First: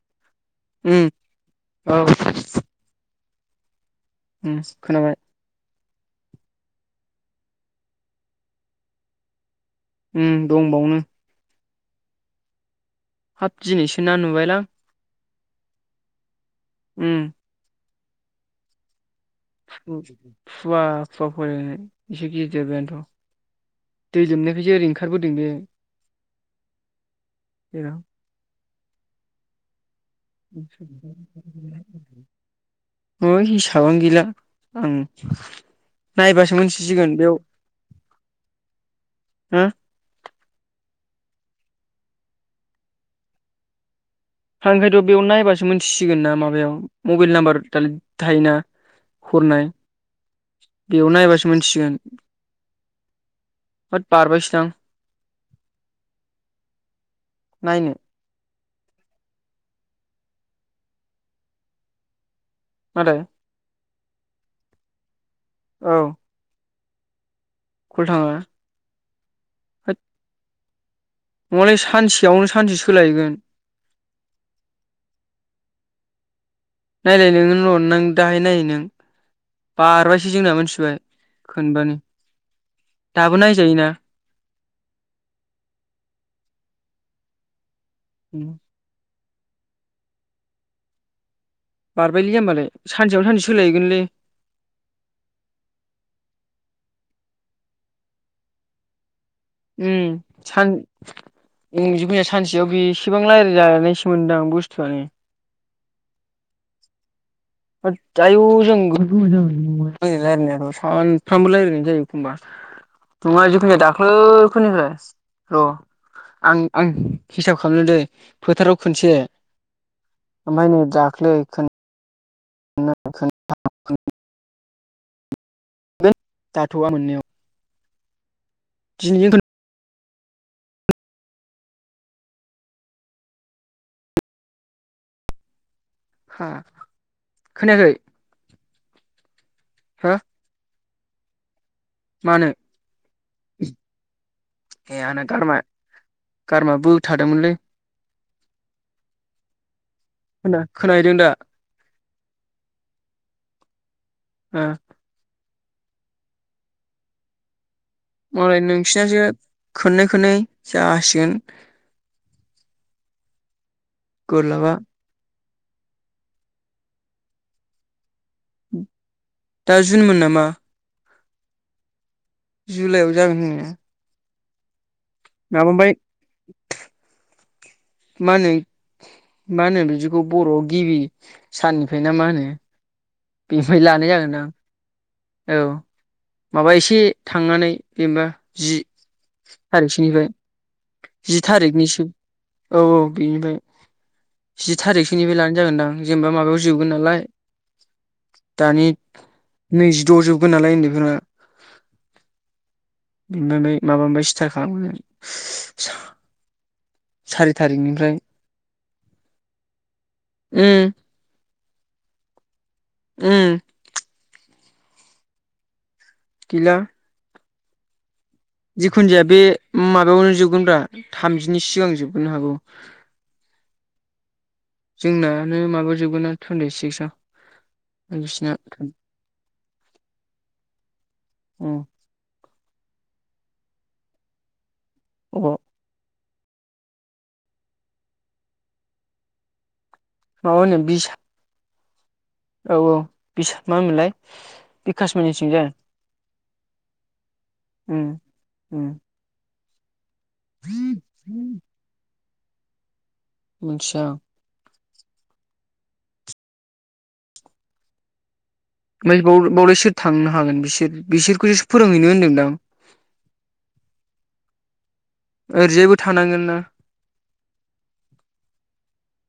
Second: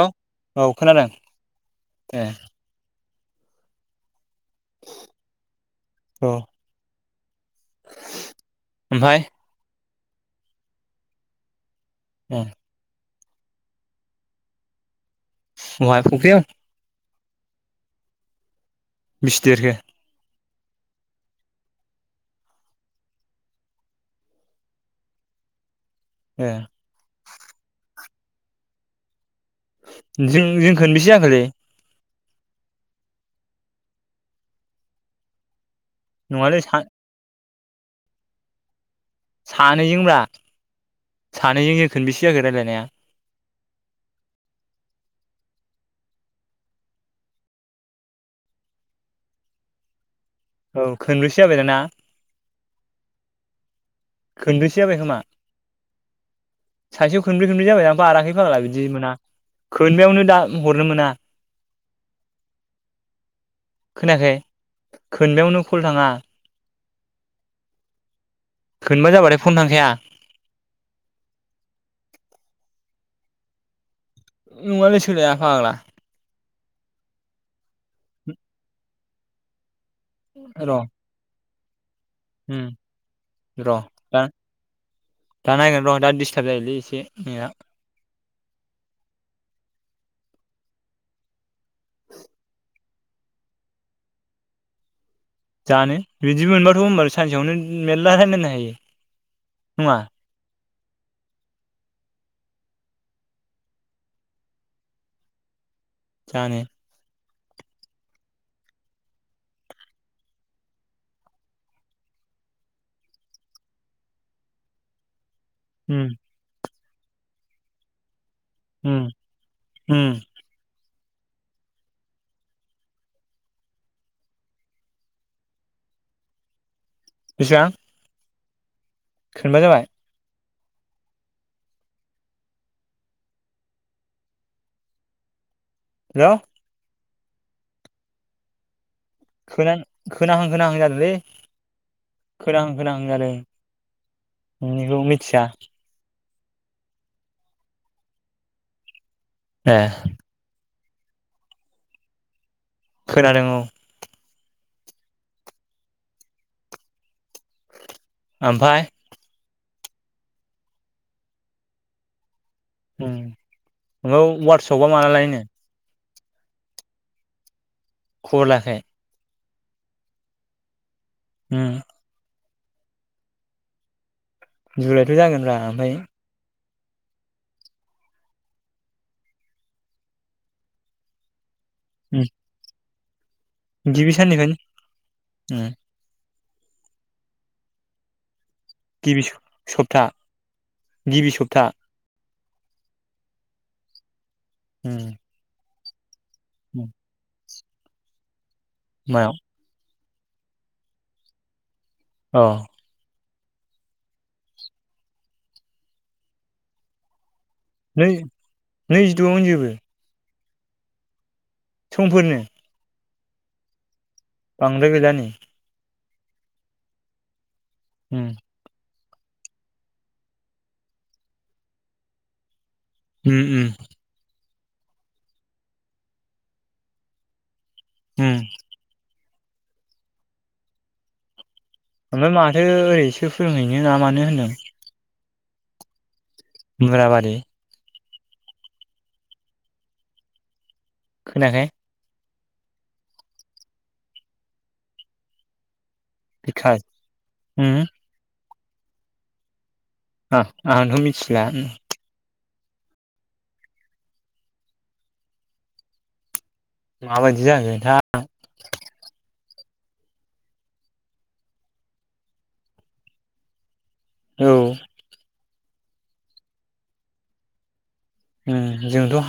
हलौ औ खोनादों उम औ ए ओम खोनाबाय औ ओमफाय ओम दं बावनो ए हाब दिनैसो ना नुबायलां बहाय फुख्रियाव ओम बिसे देरखो फुवा फुवा फरायनाय एसे गिद देरबायानोथ' दै लोमनायखायसो ओरै ओंखारबोदों बेयो ए औ ओइ हिसाबानो गैला आं नायबासो नङालै मिथिसिगोन बेयाव हो सानैजों ब्रा सानैजों जों खेनबेसे जाखो रायलायनाया हा ओंखायथ' बेयाव नायबासो मिथिसिगोन ना माबायाव मबाइल नाम्बार दालाय थायोना हरनाय औ बेयाव खोनब्रैसो नायबासो जाबाय दां ना मोनथिसिगोन होद बारबायसोदां खोनब्रैसो जाबाय खोमा सासेयाव खनब्रै खनब्रै जाबाय नायनो ना बाराखै फाग्ला बि बिदि मोना खोनबायावनो दा हरनो मोना मा होनदों खोनायाखै खोनबायावनो कल औ थाङा कल थाङा खोनबा जाबाथाय फन थांखाया नङालै सानसेयावनो सानसे सोलायोगोन नङालै सोलाया फाग्ला नायलाय नोङो र न दाहाय नायै नों बारबायसो जोंना र' मिथिबाय खोनबानि उम र' दा दा नायगोन र' दा दिसताब जायोलै एसे बे या उ बारबायलै होमबालाय सानसेयाव सानसे सोलायोगोनलै जानो बिदि मोनबाथ' होमबा सानसेयावनो मेरला रायलायनो हायो नङा ओम सान ओम जि सानसेयाव बेसेबां रायज्लायजानायसो मोन्दां बुस्थुआनो जानो आयु जों रायलायनायाथ' सानफ्रामबो रायज्लायनाय जायो एखमबा नङा जेखुनु दाख्लैनिफ्राय र' उम आं आं हिसाब खालामनो दै फोथाराव उम खोनसे उम ओमफाय नै दाख्लै खोन नै खोनथाम खोन है जाथ'वआ मोननायाव बेसेबां दिनैजों खोनबा जाबाय हेल' हा खोनायाखै? खोना हो खोनाहां खोनाहां जादोंलै। मानो खोनांहां खोनाहां जादों ए नोंनिखौ आंना मिथिया गारमा गारमा बोथा दोंमोनलै। ए खोना खोनाहैदों दा? खोनादों औ। ओ मालाय ओमफाय नोंसिनासो खननै खननै जासिगोन। उम बोरलाबा वाटशपा माला लायोनो? खबर लायाखै? दा जुनमोन नामा? उम जुलाइआव जागोन होनदों। जुलायथ' जागोनब्रा ओमफ्राय। मा होनो मा होनो बिदिखौ बर'आव गिबि साननिफ्राय ना उम मा होनो? बेनिफ्राय लानाय गिबि जागोनदां। साननिफ्रायनो औ उम माबा एसे थांनानै जेनेबा जि गिबि सप्ता थारिखसोनिफ्राय गिबि जि सप्ता थारिखनिसो औ औ बेनिफ्राय जि उम थारिखसोनिफ्राय लानाय जागोनदां। जेनेबा माबायाव जोबगोन उम नालाय दानि मायाव नैजिद' जोबगोन नालाय उन्दैफोरा औ दोनै माबानिफ्राय स्टर्त खालामो सारि नै थारिखनिफ्राय नैजिद'आवनो जोबो। उम समफोरनो उम बांगद्राय गौलानै गैला उम जिखुन जाया बे माबायावनो जोबगोनब्रा थामजिनि सिगां जोबगोनो हागौ उम उम जोंनानो माबायाव जोबगोन ना टुन्टि सिक्सआव। उम नोसिना उम ओमफ्राय माथो ओरैसो फोरोंहैनो ना मानो होनदों? अबाव? मुराबारि अनिम [unintelligible] खोनायाखै औ औ बिस मा होनोमोनलाय बिखासममोननि थिंजाय। बिखास उम उ उम आ आंथ' मिथिला उम मिनथिया आं माबायदि जागोनथाय ओमफ्राय बाव बावलाय सोर थांनो हागोन बिसोर बिसोरखौसो फोरोंहैनो होनदोंमोनदां। [unintelligible] ओरजायबो थानांगोन ना उभ जोंथ' [inaudible]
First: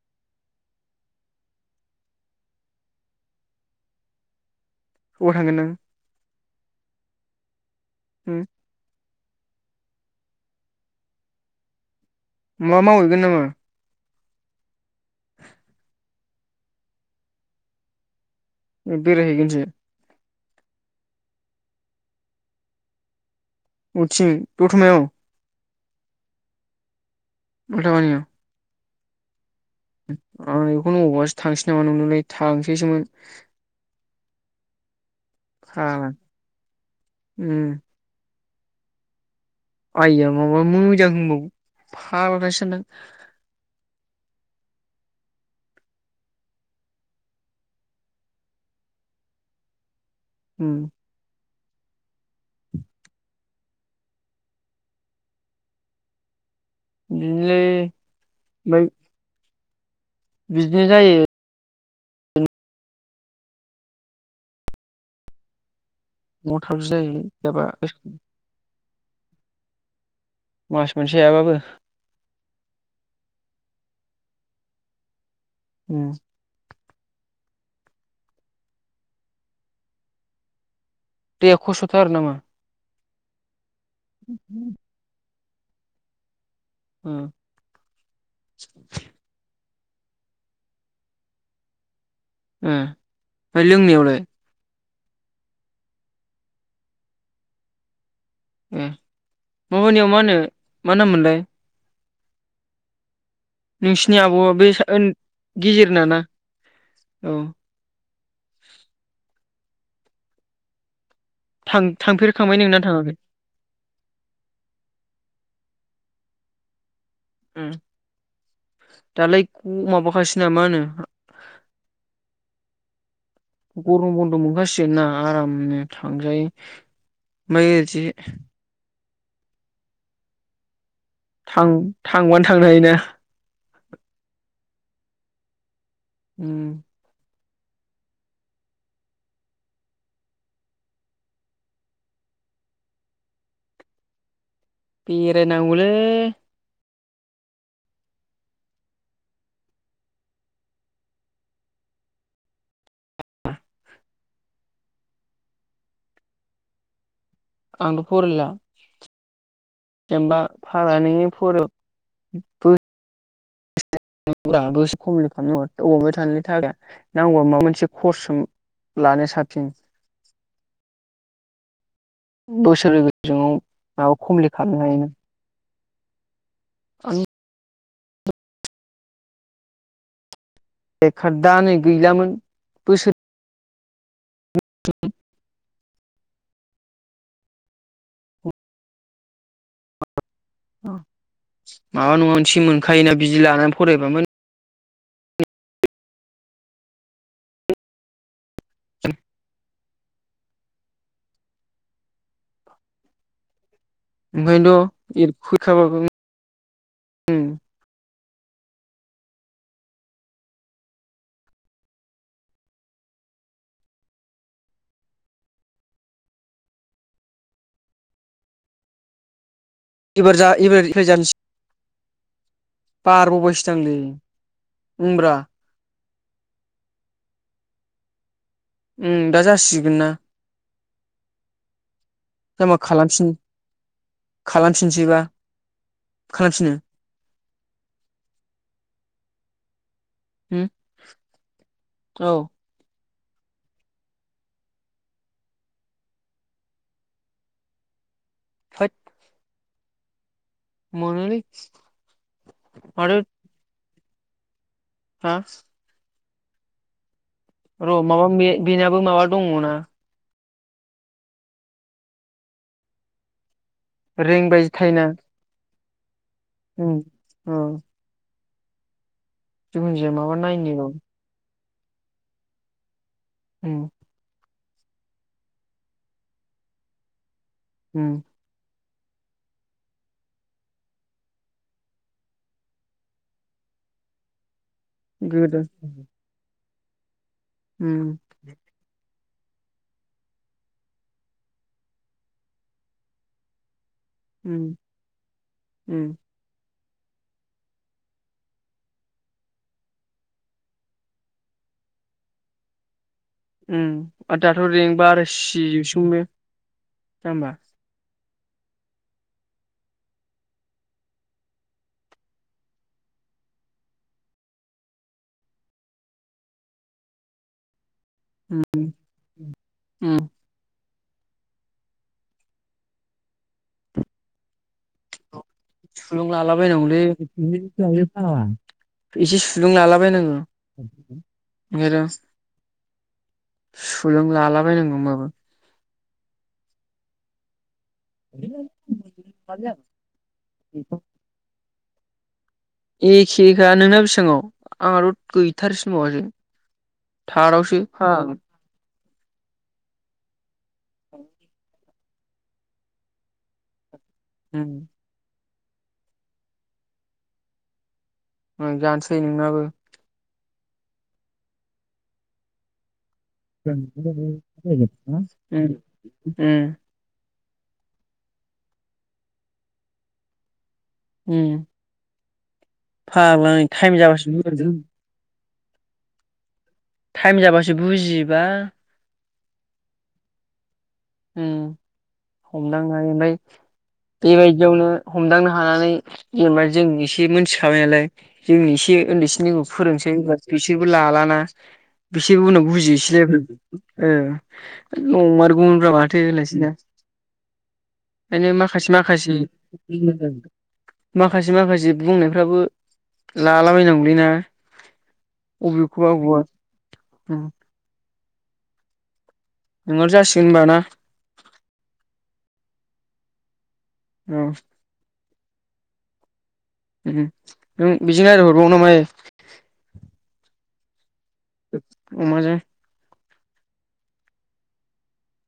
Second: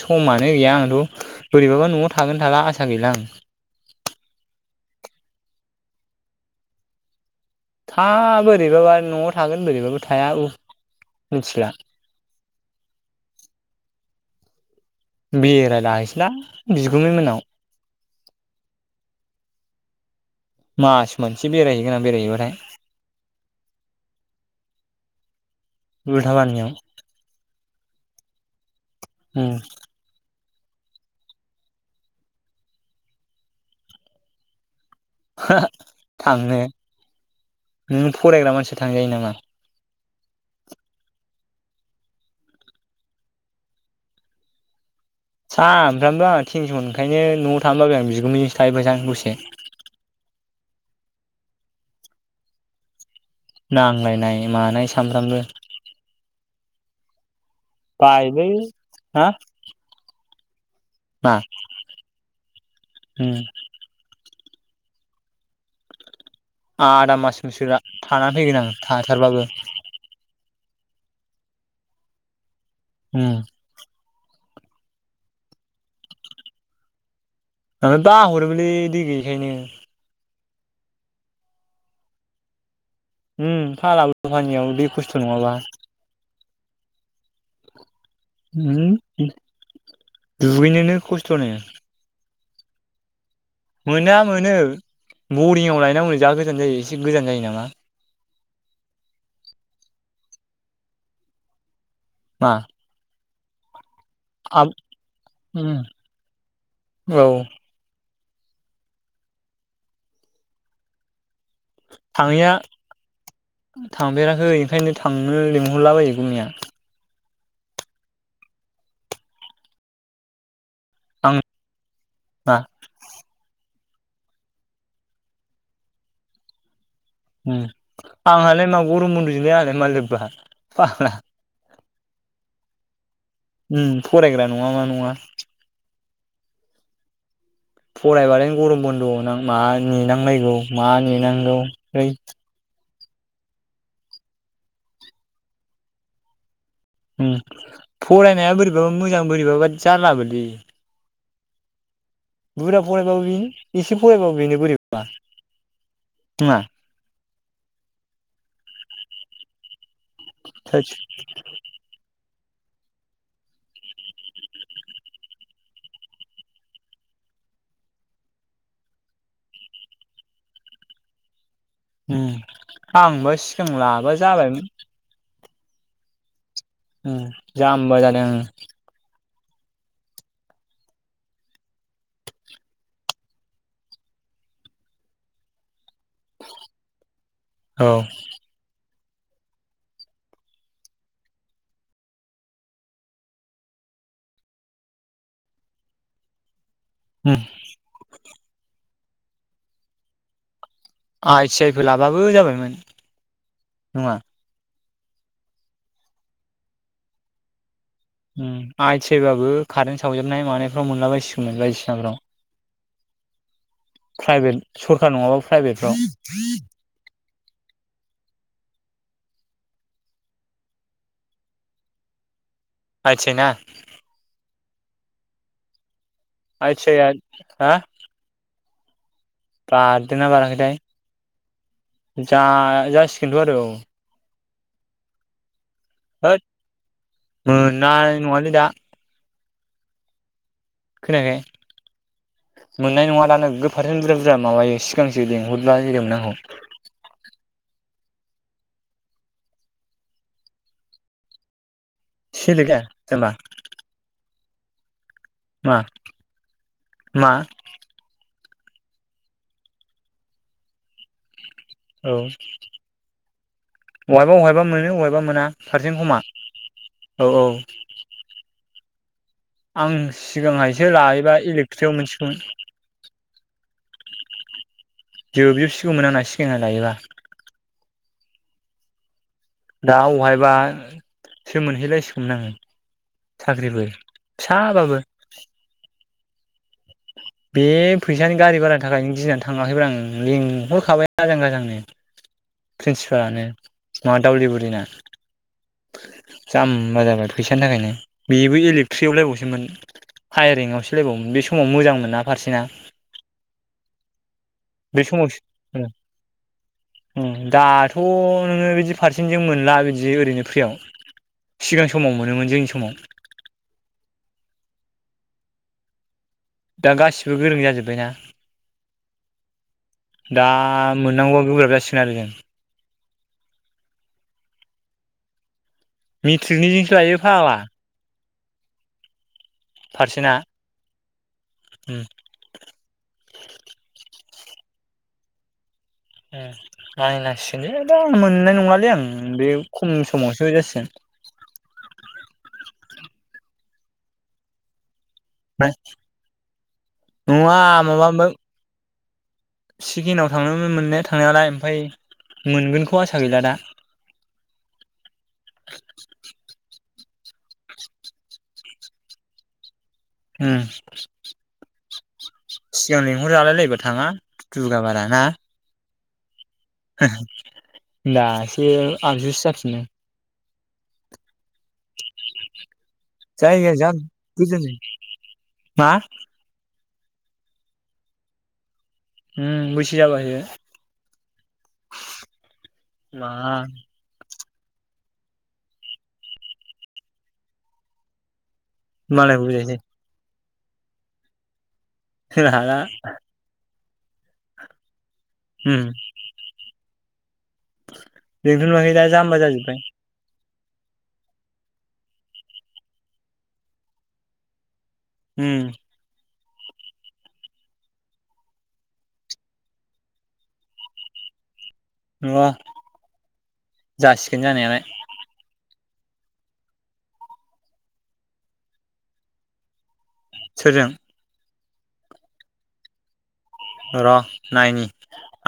समानो गैया आंथ' बोरैबाथ न'आव थागोन थाला आसा गैया बिलां हबाव थांगोन नों था बोरैबाबा न'आव थागोन बोरैबाबो थाया मिथिला मा मावहैगोन नाङो बेरायलाहैसैला बिगुमै मोननाव बेराय हैैगनोसो मास मोनसे बेरायहैगोन आं बेरायहैबाथाय उथिं दथमायाव उलथाबानियाव उलथाबानियाव उम आं बेखौनो अबावबासो थांसै नामा नंदोंलै थांसैसोमोन हा-हा फाग्ला थांनो उम नोङ फरायग्रा मानसिया थांजायो नामा आइआ माबा मोजां होनबावो फाग्फा सानदों सानफ्रामबो आं थिनस'न ओंखायनो न'आव थानो बाबाय आं बिगुमैजोंंसो थाहैफासै आं दसे [unintelligible] [inaudible] हम नांलायनाय मानाय सामफ्रामबो बिदिनोलै बायोलै ओमफ्राय हा- बिदिनो जायो मा उम न'आव थाबसो आदा जायो मास जाबा मोनसोर थानानै फैगोन आं थाथारबाबो मास मोनसे हायाबाबो उम उम आङो दा हरलै दै गैयिखायनो दैया खसुथार नामा उम फालाबो फानियाव दै खस्थ' नङाबा ओ हम दुगैनोनो खस्थ' नो उम मोनना मोनो बरिंआव लायनांगौनो जा गोजान जायो एसे गोजान जायो नामा उम माबनियाव मा होन मा नाम मोनलाय मा नोंसिनि आबौआ आब बे सा ओन उम गेजेर नाना औ थां थाङैया थांफेरखांबाय नोंना थाङाखै थांफेराखै ओंखायनो थांनो लिंहरलाबायो बिगुमैया उम दालाय माबाखायसै माहोनो आङ बा गम बन्द' मोनखाासिगोना आरामनो थांजायो ओम ओमफ्राय ओरैजे आंहालाय मा गरम बन्दजोलाय मा लोब्बा फाग्ला थां-थांबानो थांनो हायोना? नाङा उम फरायबालाय गरम बन्द'आव नां मा नेनांलानांगौ मा नेनांगौ है बेराय नांगौलै ओम फरायनाया बोरैबाबा मोजां बोरैबाबा जारलाबायदि बुरजा फरायबाबो बेनो एसे फरायबाबा बेनो बोरैबाबा नोङा? आंथ' फरायला [inaudible] जेनेबा थोद फारानिनि फरायाबाबो नखम खालामनांग अमे थानायनि थाखाय नांगौबा माबा मोनसे कर्स लानो साबसिन [inaudible] उम बोसोर नै आंबा गोजोङाव सिगां लाबा माबा कमप्लिट जाबायमोन खालामनो हायो नों? उम जाम्बा जादों। लक दा नै गैलामोन बोसोर [unintelligible] औ। माबा नङा सि मोनखायोना बिदि लानानै फरायबा मोन हम। [unintelligible] आइ टि आइ फोर लाबाबो जाबायमोन। नङा ओंखायनोथ' फैखाब [unintelligible] उम आइ टि आइ बाबो कारेन्ट सावजेननाय मानायफ्राव मोनला बायसिगौमोन बायदिसिनाफोराव। प्राइभेट सरखार नङाबाबो प्राइभेटफ्राव एबार जा एबारनिफ्रा जानोसै आइ थि आइ ना? बारबावबायसो दांलै उमब्रा आइ टि आइ आ हा उम दा जासिगोन बार ना दोना बाराखै थाय। जामा खालामफिन जा-जासिखोन्थ आरो खालामफिनसैबा होत खालामफिनो मोननाय नङालै दा उम औ खोनायाखै मोननाय नङा मानो गोफारसे बुरजा-बुरजा माबायो सिगांसो लेंंहरब्ला होदोंमोन आंखौ फइत मोनोलै सिलेगा माथो जाम्बा हा मा? मा र' माबा मे बेनाबो माबा दङ ना? औ रेंबाय बहायबा-बहायबा मोनो थायोना बहायबा मोना फारसेन्ट खमा उम औ। आं जिखुनु जाया माबा नायनो सिगांहायसो र' लायोबा इलेक्ट्रिकआव मोनसिगौमोन। उम। जोबजोबसिगौमोन आंना सिगांखनो लायोबा। उम। दा अहायबा सोमोनहैलायसिगौमोन आङो साख्रिबो फिसा गोदान बे फैसानि गारि भारानि थाखायनो गिनानै थाङाखैब्रा आङो लेंंहरखाबाय आजां-गाजांनो। प्रिन्सिपालानो मा उम दावलिगुरिना। उम। जामबा जाबाय फैसानि थाखायनो बेबो इलेकट्रिआवलाय अबावसो मोननो? फायारिंआव सोलायबावोमोन बे समाव मोजां मोनना फारसेना? उ आरो दाथ' रेंक बे समाव बारायसिगौसो बे। उम दाथ' नोङो बिदि फारसेन्टजों मोनला बिदि ओरैनो। फ्रियाव सिगां समाव मोनोमोन जोंनि समाव। दा गासिबो गोरों जाजोब्बाय ना। उम उम। मोननांगौबा गोब्राब जासिगोन आरो जों। सुलुं मेट्रिकनिजोंसो लायो फाग्ला लालाबायायनांगौलै [unintelligible] आ एसे सुलुं फारसेना लालाबायनांगौ। उम ओंखायथ' सुलुं लालाबायनांगौ होनबाबो। उम नायनांसिगोनलै दा मोननाय नङालै आं बे खम समावसो जासिगोन। एखेखा नोंना बिसाङाव आंनाथ' ओमफ्राय गैथारसिनबावासो नङा थार्द आवसो माबा फाग्ला। सिकिनाव थांनो मोननाया थांनायालाय ओमफ्राय मोनगोनखौ आसा गैला दा। होम। मोनजानोसै नोंनाबो। उम, सिगांनि [unintelligible] उम उम। दासो आगजुसो जाफिनो। उम। फाग्ला नै जायगाया जा टाइम जाबासो गोजान मा? टाइम जाबासो बुजियोबा। उम बैसो जाबासो। उम हमदांनो हायो मा ओमफाय बेबायदियावनो हमदांनो हानानै जेनेबा जों एसे मोनथिखाबाय नालाय जोंनि एसे मालायखौ ओन्दैसिनिखौ बुजायसै फोरोंसै बिसोरबो लालाना बिसोरबो उनाव हाला बुजिहैसैलाय आरो। ओ नंमारगौमोन उम बा माथो होनलायसै ना? ओंखायनो बेंथल माखासे मोखै दा माखासे जाम्बा जाजोब्बाय [unintelligible] माखासे माखासे बुंनायफ्राबो लालाबायनांगौलैना? उम अबिखौबा अबबा ओं। नोंनाव जासिगोन होनबा ना? नङा, औ जासिगोन जानायालाय। ओं, नों बिजों रायलायहरबावो ना मायो? सोरजों? अमा जों। र' नायनि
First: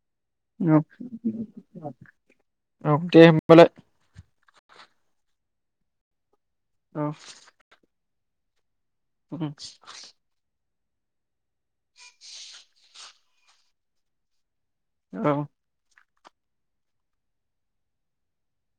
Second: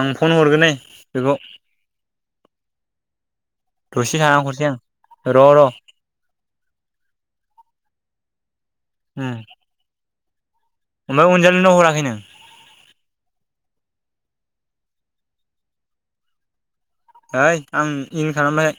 आं फन हरग्रोनाय औ बेखौ। औ दे होमबालाय दसे थाना हरनोसै आं र' र'। औ। उम। ओमफाय अनजालिनाव हराखै नों? औ। ओइ आं इन खालामबाय।